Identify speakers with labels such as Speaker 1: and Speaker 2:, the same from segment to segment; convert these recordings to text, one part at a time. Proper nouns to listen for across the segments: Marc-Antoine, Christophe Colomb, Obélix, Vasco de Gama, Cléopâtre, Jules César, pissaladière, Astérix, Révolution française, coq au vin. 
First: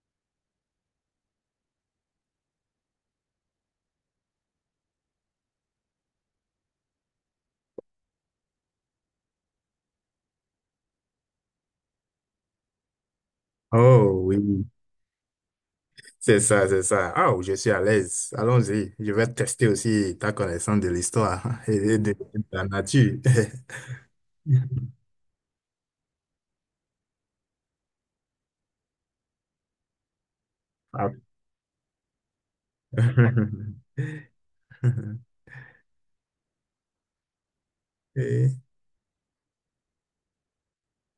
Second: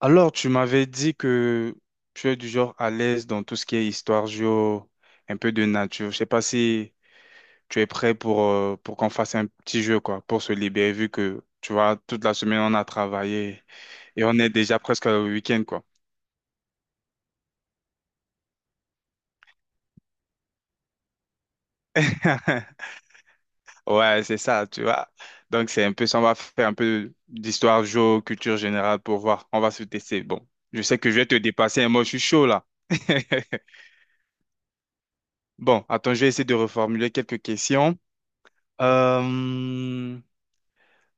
Speaker 1: Alors, tu m'avais dit que tu es du genre à l'aise dans tout ce qui est histoire géo, un peu de nature. Je sais pas si tu es prêt pour qu'on fasse un petit jeu, quoi, pour se libérer, vu que, tu vois, toute la semaine, on a travaillé
Speaker 2: Oh
Speaker 1: et on est
Speaker 2: oui,
Speaker 1: déjà presque au week-end, quoi.
Speaker 2: c'est ça, c'est ça. Ah, je suis à l'aise. Allons-y. Je vais tester aussi ta connaissance de l'histoire et de la nature.
Speaker 1: Ouais, c'est ça, tu vois. Donc, c'est un peu ça. On va faire un peu d'histoire géo, culture générale pour voir. On va se tester. Bon, je sais que
Speaker 2: Ah.
Speaker 1: je vais te dépasser, et moi, je suis chaud, là. Bon, attends, je vais essayer de reformuler quelques questions.
Speaker 2: Et-
Speaker 1: Euh,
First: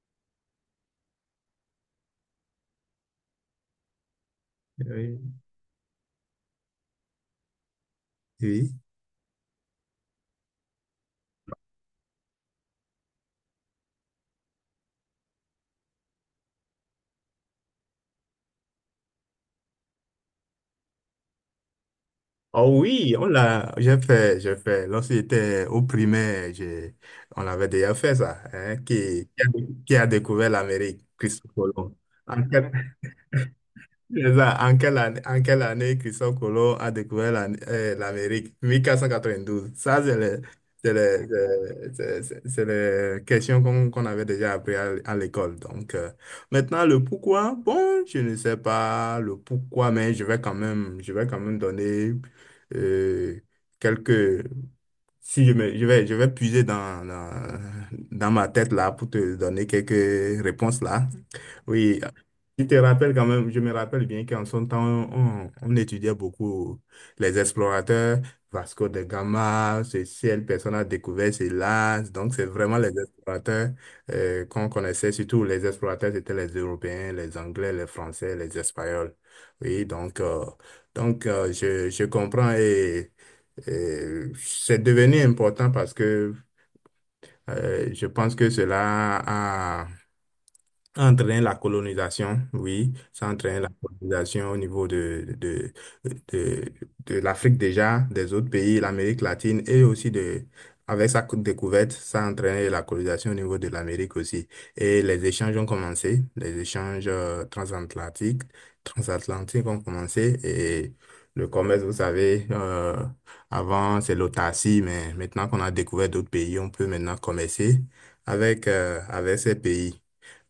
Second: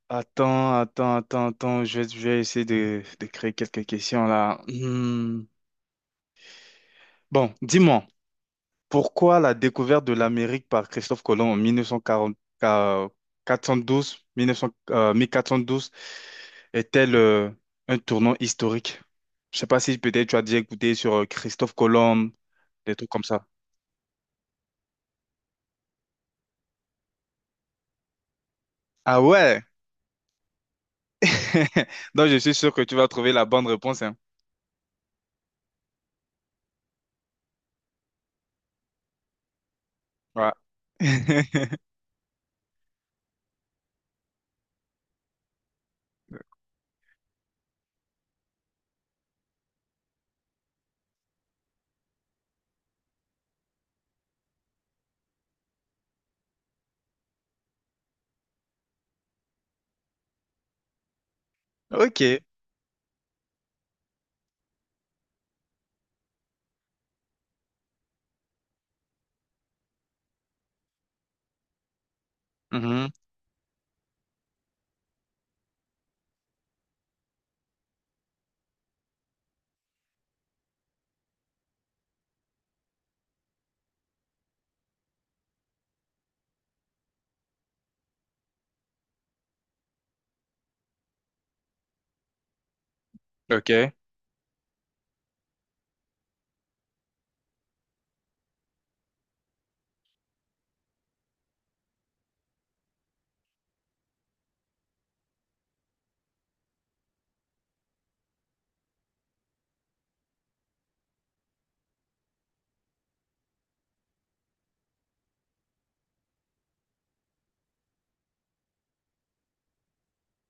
Speaker 1: attends, attends, attends, attends, je vais essayer de créer quelques questions là.
Speaker 2: oui,
Speaker 1: Hmm. Bon, dis-moi,
Speaker 2: oui.
Speaker 1: pourquoi la découverte de l'Amérique par Christophe Colomb en 1940, euh, 412, 1900, 1412 est-elle un tournant historique? Je sais pas si peut-être tu as déjà écouté sur Christophe Colomb,
Speaker 2: Oh
Speaker 1: des trucs
Speaker 2: oui,
Speaker 1: comme
Speaker 2: on
Speaker 1: ça.
Speaker 2: l'a, j'ai fait. Lorsque j'étais au primaire, on avait déjà fait ça, hein.
Speaker 1: Ah
Speaker 2: qui, qui a,
Speaker 1: ouais!
Speaker 2: qui a découvert l'Amérique? Christophe Colomb.
Speaker 1: Donc je
Speaker 2: En
Speaker 1: suis
Speaker 2: quelle,
Speaker 1: sûr que tu vas trouver la bonne réponse, hein.
Speaker 2: C'est ça. En quelle année Christophe Colomb a découvert l'Amérique? 1492. Ça, c'est le-
Speaker 1: Ouais.
Speaker 2: c'est le- c'est les questions qu'on avait déjà appris à l'école. Donc, maintenant, le pourquoi, bon, je ne sais pas le pourquoi, mais je vais quand même donner euh, quelques. Si je me, je vais puiser dans ma tête là pour te donner quelques réponses là. Oui,
Speaker 1: Ok.
Speaker 2: je te rappelle quand même, je me rappelle bien qu'en son temps, on étudiait beaucoup les explorateurs, Vasco de Gama, ce ciel, personne a découvert cela. Donc, c'est vraiment les
Speaker 1: Mhm.
Speaker 2: explorateurs qu'on connaissait, surtout les explorateurs, c'était les Européens, les Anglais, les Français, les Espagnols. Oui, donc, je comprends et. C'est devenu important parce que je pense que cela a Entraîne la colonisation, oui, ça entraîne la... Mhm.
Speaker 1: Ok.
Speaker 2: Colonisation au niveau de, de l'Afrique déjà, des autres pays, l'Amérique latine et aussi de, avec sa découverte, ça entraîne la colonisation au niveau de l'Amérique aussi. Et les échanges ont commencé, les échanges transatlantiques, transatlantiques ont commencé et le commerce, vous savez, avant c'est l'autarcie, mais maintenant qu'on a découvert d'autres pays, on peut maintenant commercer avec, avec ces pays.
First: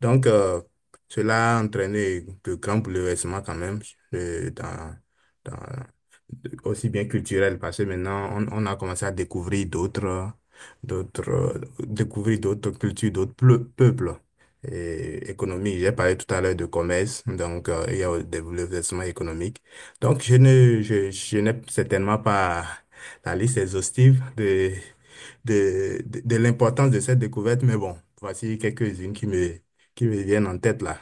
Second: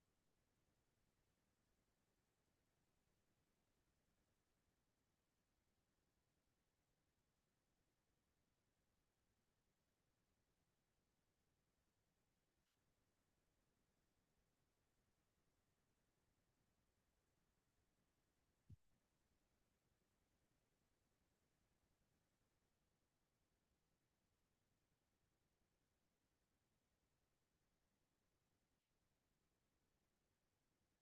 Speaker 2: Donc, cela a entraîné de grands bouleversements quand même euh, dans, dans aussi bien culturel, parce que maintenant, on a commencé à découvrir d'autres, découvrir d'autres cultures, d'autres peuples. Et économie, j'ai parlé tout à l'heure de commerce, donc il y a le développement économique. Donc, je ne, je n'ai certainement pas la liste exhaustive de l'importance de cette découverte, mais bon, voici quelques-unes qui me viennent en tête là.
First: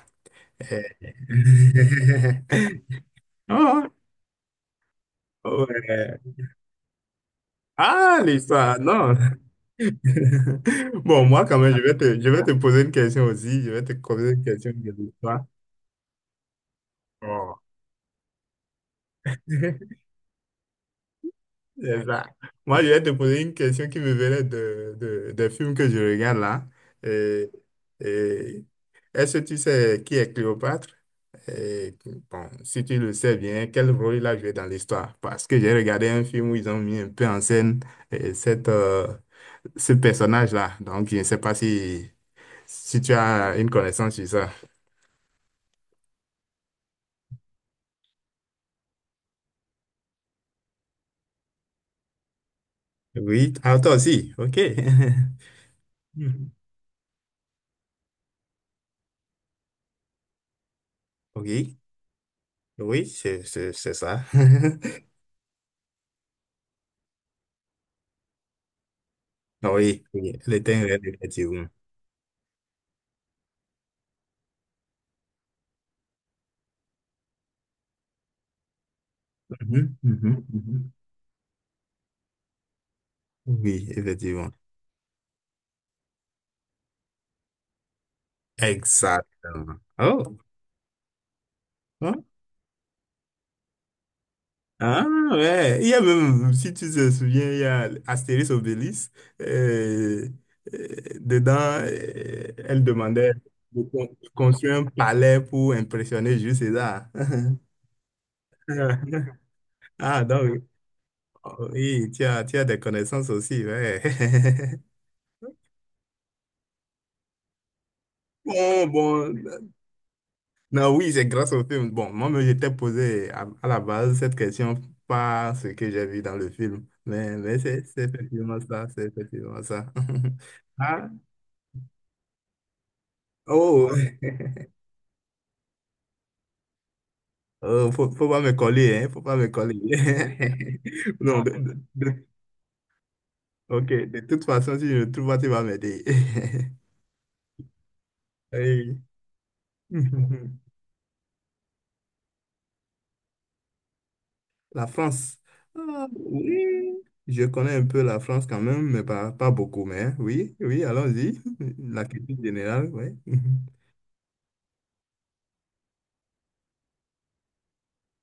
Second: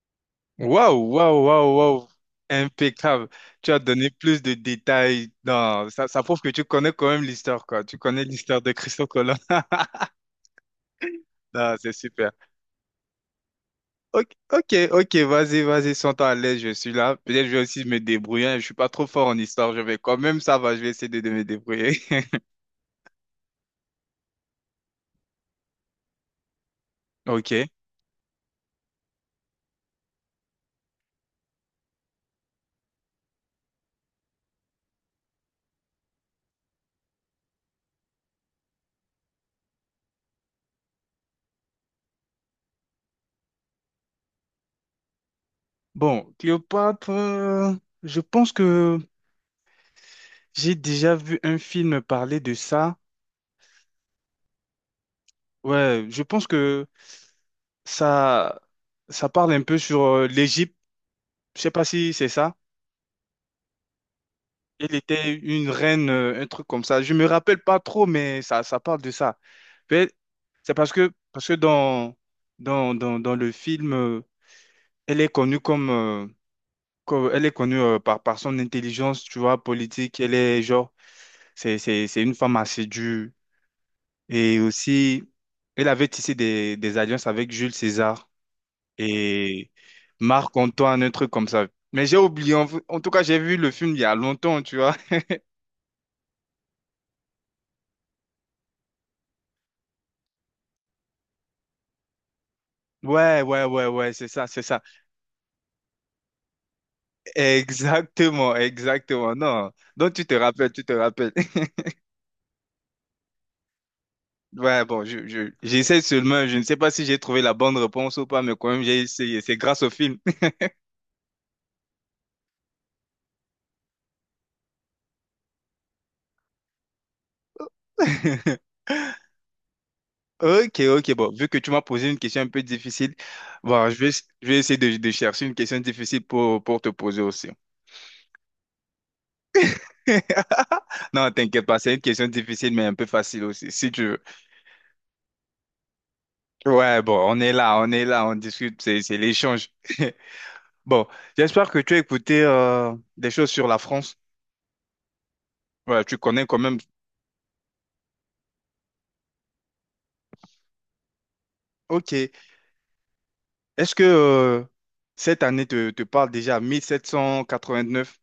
Speaker 2: Euh,
Speaker 1: Waouh, waouh, waouh, waouh. Impeccable. Tu as donné plus de détails.
Speaker 2: Oh,
Speaker 1: Non, ça,
Speaker 2: ouais.
Speaker 1: ça prouve que tu connais quand même l'histoire, quoi. Tu
Speaker 2: Ah,
Speaker 1: connais l'histoire de
Speaker 2: l'histoire,
Speaker 1: Christophe
Speaker 2: non.
Speaker 1: Colomb.
Speaker 2: Bon, moi, quand même,
Speaker 1: Non, c'est
Speaker 2: je
Speaker 1: super.
Speaker 2: vais te poser une question aussi. Je vais te
Speaker 1: Ok,
Speaker 2: poser une question
Speaker 1: ok,
Speaker 2: de
Speaker 1: ok,
Speaker 2: l'histoire.
Speaker 1: vas-y, vas-y, sens-toi à l'aise, je suis là. Peut-être je
Speaker 2: Oh.
Speaker 1: vais aussi me débrouiller. Hein. Je suis pas trop fort en histoire. Je vais quand même, ça va, je vais essayer de me débrouiller.
Speaker 2: C'est ça. Moi, je vais te poser une question qui me venait de, des films que je regarde là. Et,
Speaker 1: Ok.
Speaker 2: et est-ce que tu sais qui est Cléopâtre? Et bon, si tu le sais bien, quel rôle il a joué dans l'histoire? Parce que j'ai regardé un film où ils ont mis un peu en scène euh, cette, euh, ce personnage-là. Donc, je ne sais pas si, si tu as une connaissance sur ça.
Speaker 1: Bon, Cléopâtre, je pense que j'ai déjà vu un film parler de ça.
Speaker 2: Oui, ah, toi aussi, ok.
Speaker 1: Ouais, je pense
Speaker 2: Mhm.
Speaker 1: que Ça, ça parle un peu sur l'Égypte. Je sais
Speaker 2: Oui,
Speaker 1: pas si c'est ça.
Speaker 2: oui, c'est ça.
Speaker 1: Elle était une reine, un truc comme ça. Je me rappelle pas trop, mais ça parle de ça.
Speaker 2: Ah oui,
Speaker 1: Mais
Speaker 2: oui, elle était
Speaker 1: c'est
Speaker 2: un rêve,
Speaker 1: parce que
Speaker 2: effectivement.
Speaker 1: dans, dans, dans, dans le film, elle est connue comme, elle est connue par, par son intelligence, tu vois,
Speaker 2: Mhm,
Speaker 1: politique. Elle
Speaker 2: mhm,
Speaker 1: est
Speaker 2: mhm.
Speaker 1: genre, c'est une femme assez dure.
Speaker 2: Oui, effectivement.
Speaker 1: Et aussi, elle avait tissé des alliances avec Jules César. Et
Speaker 2: Exactement. Oh,
Speaker 1: Marc-Antoine, un truc comme ça. Mais j'ai
Speaker 2: oh.
Speaker 1: oublié, en en tout cas, j'ai vu le film il y a longtemps, tu vois.
Speaker 2: Ah ouais, il y a même, si tu te souviens, il y a Astérix Obélix, euh, dedans, elle demandait
Speaker 1: Ouais, ouais,
Speaker 2: de
Speaker 1: ouais, ouais,
Speaker 2: de
Speaker 1: c'est ça, c'est
Speaker 2: construire
Speaker 1: ça.
Speaker 2: un palais pour impressionner Jules César.
Speaker 1: Exactement, exactement. Non, donc
Speaker 2: Ah,
Speaker 1: tu te
Speaker 2: donc,
Speaker 1: rappelles, tu te rappelles.
Speaker 2: oh, oui, tu as des connaissances aussi, ouais.
Speaker 1: Ouais, bon, je, j'essaie seulement, je ne sais pas si j'ai trouvé la bonne réponse ou pas, mais quand même,
Speaker 2: Bon,
Speaker 1: j'ai essayé. C'est
Speaker 2: bon.
Speaker 1: grâce au film.
Speaker 2: Non, oui, c'est grâce au film. Bon, moi, je j'étais posé à la base cette question par ce que j'ai vu dans le film. Mais c'est effectivement ça, c'est effectivement ça.
Speaker 1: Ok,
Speaker 2: Ah,
Speaker 1: ok, bon, vu que tu m'as posé une question un peu difficile, bon,
Speaker 2: oh,
Speaker 1: je vais essayer de chercher une question difficile pour te poser aussi.
Speaker 2: oh, faut pas me coller, hein, faut pas me coller.
Speaker 1: Non,
Speaker 2: Non,
Speaker 1: t'inquiète pas, c'est une question difficile, mais un peu facile aussi,
Speaker 2: ok,
Speaker 1: si tu
Speaker 2: de
Speaker 1: veux.
Speaker 2: toute façon, si je ne trouve pas, tu vas m'aider.
Speaker 1: Ouais, bon, on est là, on est là, on discute,
Speaker 2: Oui.
Speaker 1: c'est l'échange. Bon, j'espère que tu as écouté des choses sur la France.
Speaker 2: La France.
Speaker 1: Ouais,
Speaker 2: Ah,
Speaker 1: tu connais quand même.
Speaker 2: oui, je connais un peu la France quand même, mais pas beaucoup. Mais hein, oui, oui, allons-y. La
Speaker 1: Ok.
Speaker 2: culture générale, oui.
Speaker 1: Est-ce que cette année te, te parle déjà 1789?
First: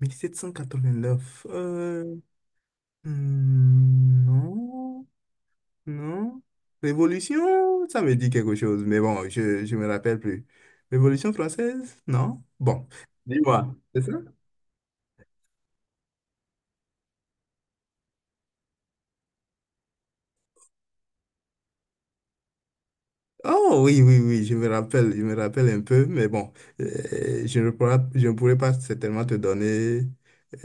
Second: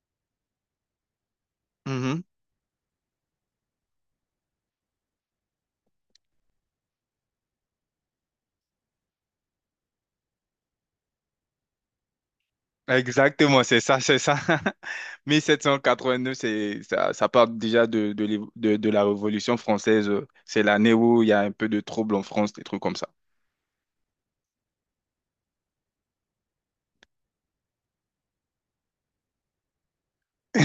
Speaker 2: Mille sept cent quatre-vingt-neuf.
Speaker 1: Mhm.
Speaker 2: Non, non. Révolution, ça me dit quelque chose, mais bon, je ne me rappelle plus. Révolution française? Non? Bon,
Speaker 1: Exactement,
Speaker 2: dis-moi.
Speaker 1: c'est ça, c'est ça. 1789, c'est, ça parle déjà de, de la Révolution française. C'est l'année où il y a un peu de troubles en France, des trucs comme ça.
Speaker 2: Oh oui, oui, oui, je me rappelle un peu, mais bon, je ne pourrais pas certainement te donner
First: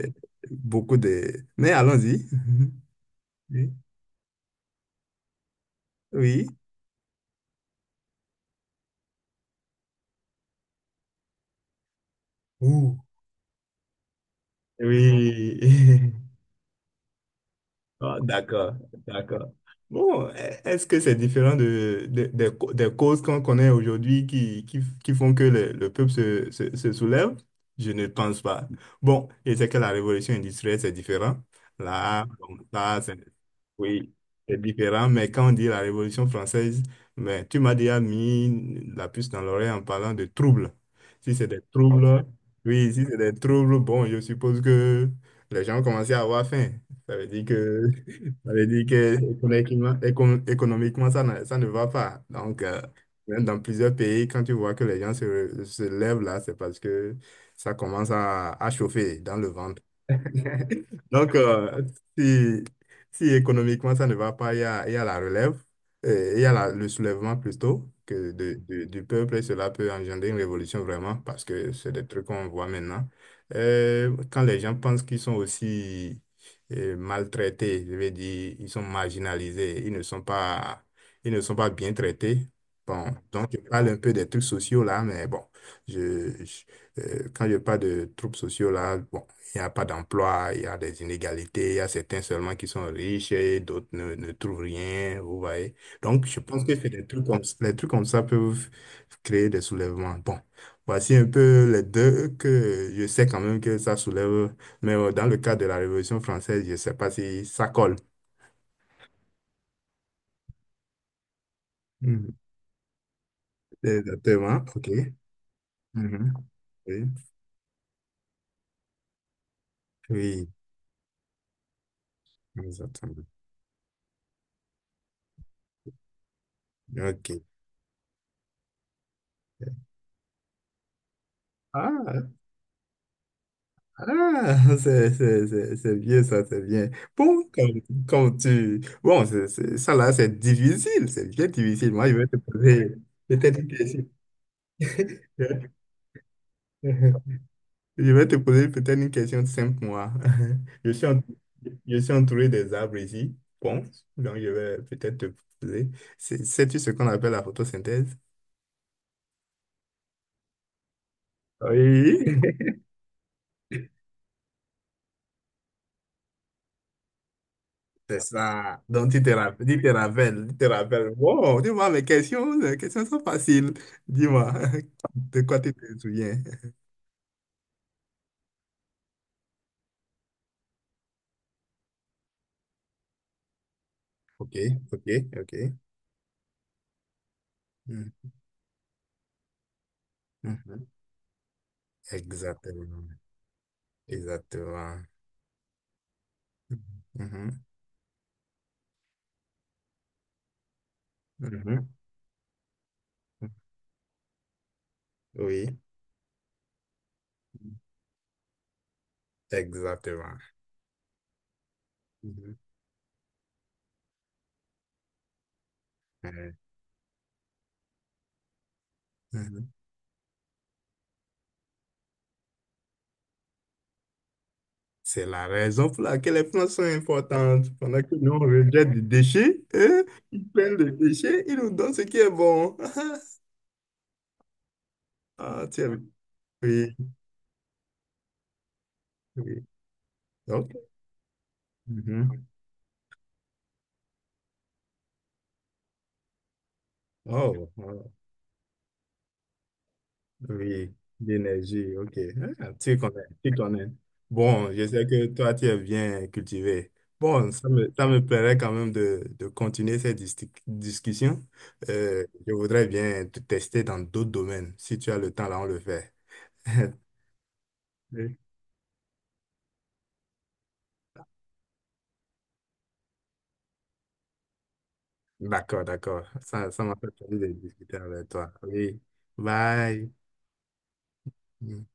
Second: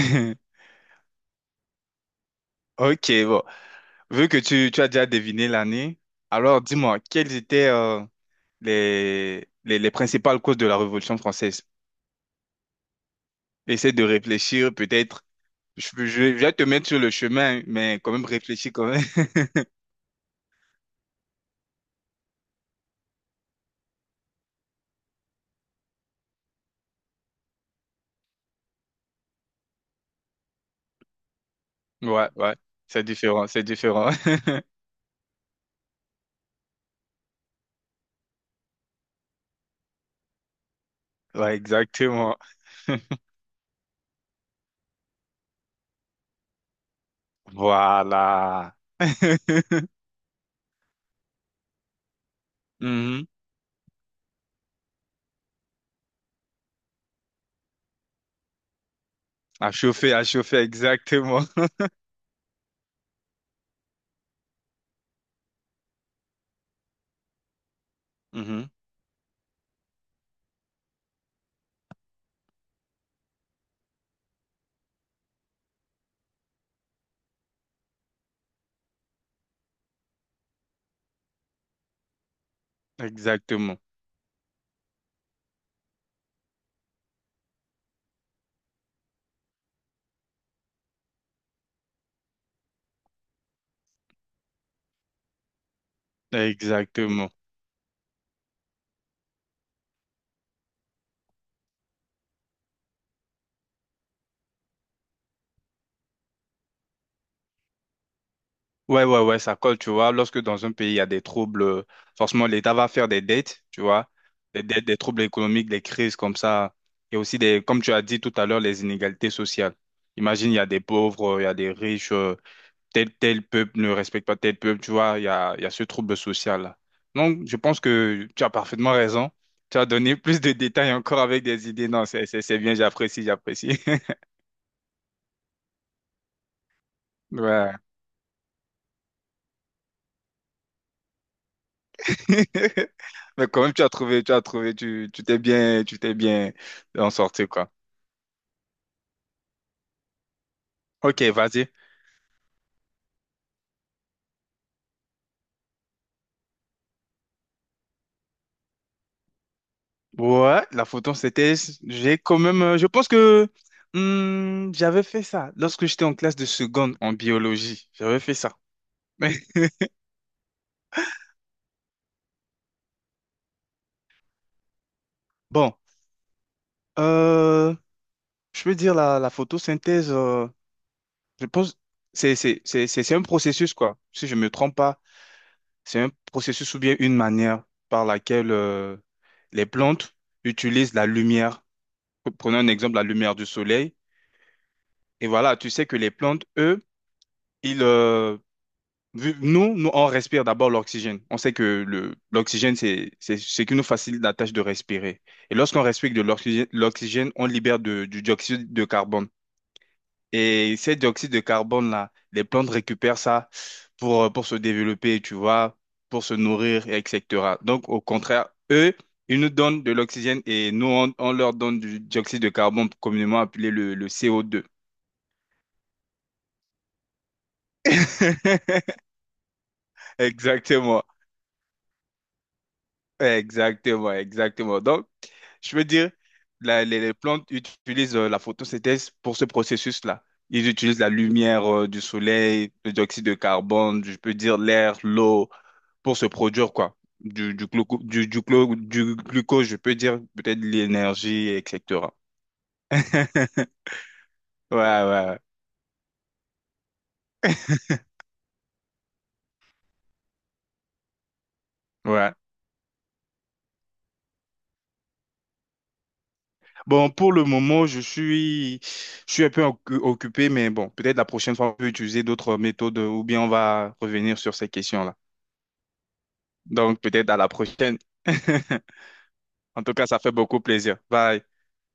Speaker 2: euh, beaucoup de... Mais allons-y.
Speaker 1: Ok, bon.
Speaker 2: Oui.
Speaker 1: Vu que tu as déjà deviné l'année,
Speaker 2: Oui.
Speaker 1: alors dis-moi, quelles étaient les principales causes de la Révolution française?
Speaker 2: Ouh.
Speaker 1: Essaie de réfléchir, peut-être.
Speaker 2: Oui.
Speaker 1: Je, je- je vais te mettre sur le chemin, mais quand
Speaker 2: Ah,
Speaker 1: même réfléchis
Speaker 2: d'accord,
Speaker 1: quand même.
Speaker 2: d'accord. Bon, est-ce que c'est différent de, des des causes qu'on connaît aujourd'hui qui font que le peuple se soulève? Je ne pense pas. Bon, et c'est que la révolution industrielle, c'est différent. Là,
Speaker 1: Ouais, ouais,
Speaker 2: bon,
Speaker 1: c'est différent, c'est différent.
Speaker 2: oui, c'est différent. Mais quand on dit la Révolution française, mais tu m'as déjà mis la puce dans l'oreille en parlant de troubles. Si c'est
Speaker 1: Ouais,
Speaker 2: des troubles,
Speaker 1: exactement.
Speaker 2: oui, si c'est des troubles, bon, je suppose que les gens commençaient à avoir faim. Ça veut dire que, ça veut
Speaker 1: Voilà.
Speaker 2: dire que économiquement, économiquement, ça ne va pas. Donc,
Speaker 1: Mhm.
Speaker 2: même dans plusieurs pays, quand tu vois que les gens se lèvent là, c'est parce que ça commence à chauffer dans le ventre.
Speaker 1: À chauffer,
Speaker 2: Donc,
Speaker 1: exactement.
Speaker 2: si, si économiquement ça ne va pas, il y a la relève, il y a la- le soulèvement plutôt que
Speaker 1: Mhm.
Speaker 2: du peuple et cela peut engendrer une révolution vraiment parce que c'est des trucs qu'on voit maintenant. Quand les gens pensent qu'ils sont aussi maltraités, je veux dire, ils sont marginalisés, ils ne sont pas bien traités. Bon, donc je
Speaker 1: Exactement,
Speaker 2: parle un peu des trucs sociaux là, mais bon, je, je- quand je parle de troubles sociaux là, bon. Il n'y a pas d'emploi, il y a des inégalités, il y a certains seulement qui sont riches et d'autres ne trouvent rien, vous voyez. Donc, je pense que c'est des
Speaker 1: exactement.
Speaker 2: les trucs comme ça peuvent créer des soulèvements. Bon, voici un peu les deux que je sais quand même que ça soulève, mais dans le cas de la Révolution française, je ne sais pas si ça colle.
Speaker 1: Ouais, ouais, ouais, ça colle, tu vois. Lorsque dans un pays, il y a des troubles,
Speaker 2: Mhm.
Speaker 1: forcément, l'État va faire des dettes, tu vois. Des
Speaker 2: Exactement,
Speaker 1: dettes,
Speaker 2: ok.
Speaker 1: des troubles économiques, des crises
Speaker 2: Mhm.
Speaker 1: comme ça.
Speaker 2: Oui,
Speaker 1: Et aussi, des, comme tu as dit tout à l'heure, les inégalités sociales.
Speaker 2: oui,
Speaker 1: Imagine, il y a des pauvres, il y a des riches, tel,
Speaker 2: exactement.
Speaker 1: tel peuple ne respecte pas tel peuple, tu vois. Il y a ce trouble social-là.
Speaker 2: Ok.
Speaker 1: Donc, je pense que tu as parfaitement raison. Tu as donné plus de détails encore avec des idées. Non,
Speaker 2: Ah.
Speaker 1: c'est bien, j'apprécie, j'apprécie.
Speaker 2: Ah, c'est bien ça, c'est bien. Bon,
Speaker 1: Ouais.
Speaker 2: comme, comme tu... Bon, c'est difficile, c'est bien difficile. Moi, je vais te poser
Speaker 1: Mais
Speaker 2: peut-être
Speaker 1: quand
Speaker 2: une
Speaker 1: même, tu as
Speaker 2: question.
Speaker 1: trouvé, tu as trouvé, tu, tu t'es bien en sorti, quoi.
Speaker 2: Je vais te poser peut-être une question simple, moi. Je suis,
Speaker 1: Ok, vas-y.
Speaker 2: je suis entouré des arbres ici. Bon, donc je vais peut-être te poser. Sais-tu ce qu'on appelle la photosynthèse?
Speaker 1: Ouais, la photo, c'était, j'ai quand
Speaker 2: Oui.
Speaker 1: même, je pense que hmm, j'avais fait ça lorsque j'étais en classe de seconde en biologie. J'avais
Speaker 2: C'est
Speaker 1: fait ça.
Speaker 2: ça. Donc,
Speaker 1: Mais
Speaker 2: tu te rappelles. Wow, dis-moi mes questions, les questions sont faciles. Dis-moi, de quoi
Speaker 1: bon,
Speaker 2: tu te souviens?
Speaker 1: euh, je peux dire la, la photosynthèse, je pense, c'est un processus, quoi. Si je ne me
Speaker 2: Ok,
Speaker 1: trompe pas,
Speaker 2: ok, ok.
Speaker 1: c'est un processus ou bien une manière par
Speaker 2: Mhm,
Speaker 1: laquelle les plantes
Speaker 2: mhm.
Speaker 1: utilisent la lumière. Prenons un exemple, la
Speaker 2: Exactement,
Speaker 1: lumière du soleil.
Speaker 2: exactement.
Speaker 1: Et voilà, tu sais que les plantes, eux,
Speaker 2: Mhm,
Speaker 1: ils, euh, nous, nous, on respire d'abord l'oxygène. On sait
Speaker 2: mhm,
Speaker 1: que
Speaker 2: mhm.
Speaker 1: le, l'oxygène, c'est ce qui nous facilite la tâche de respirer. Et
Speaker 2: Oui,
Speaker 1: lorsqu'on respire de l'oxygène, l'oxygène, on libère du dioxyde de carbone.
Speaker 2: exactement.
Speaker 1: Et ces dioxyde de carbone-là, les
Speaker 2: Mhm,
Speaker 1: plantes récupèrent ça pour se développer, tu vois, pour se
Speaker 2: mhm,
Speaker 1: nourrir, et etc. Donc, au contraire, eux, ils nous
Speaker 2: mhm.
Speaker 1: donnent de l'oxygène et nous, on leur donne du dioxyde de carbone, communément appelé le CO2.
Speaker 2: C'est la raison pour laquelle les plantes sont importantes. Pendant que nous, on rejette des déchets, eux, ils prennent des
Speaker 1: Exactement,
Speaker 2: déchets, ils nous donnent ce qui est bon.
Speaker 1: exactement, exactement. Donc,
Speaker 2: Ah, tu
Speaker 1: je
Speaker 2: sais,
Speaker 1: veux dire,
Speaker 2: oui,
Speaker 1: les plantes utilisent la photosynthèse pour ce
Speaker 2: oui.
Speaker 1: processus-là. Ils
Speaker 2: OK.
Speaker 1: utilisent la lumière du
Speaker 2: Mhm.
Speaker 1: soleil, le dioxyde de carbone, je peux dire l'air, l'eau, pour se produire quoi. Du,
Speaker 2: Oh, oh,
Speaker 1: du, du glucose, je peux dire peut-être
Speaker 2: oui,
Speaker 1: l'énergie,
Speaker 2: d'énergie,
Speaker 1: etc.
Speaker 2: OK. Ah, tu connais, tu connais. Bon,
Speaker 1: Ouais,
Speaker 2: je sais
Speaker 1: ouais,
Speaker 2: que
Speaker 1: ouais.
Speaker 2: toi, tu es bien cultivé. Bon, ça me plairait quand même de continuer cette discussion.
Speaker 1: Ouais.
Speaker 2: Je voudrais bien te tester dans d'autres domaines. Si tu as le temps, là, on le fait.
Speaker 1: Bon, pour le moment,
Speaker 2: Oui.
Speaker 1: je suis un peu occupé, mais bon, peut-être la prochaine fois, on peut utiliser d'autres méthodes ou bien on va revenir sur ces questions-là.
Speaker 2: D'accord, d'accord. Ça m'a
Speaker 1: Donc,
Speaker 2: fait
Speaker 1: peut-être à
Speaker 2: plaisir de
Speaker 1: la
Speaker 2: discuter
Speaker 1: prochaine.
Speaker 2: avec toi. Oui.
Speaker 1: En tout cas,
Speaker 2: Bye.
Speaker 1: ça fait beaucoup plaisir. Bye.
Speaker 2: Mm.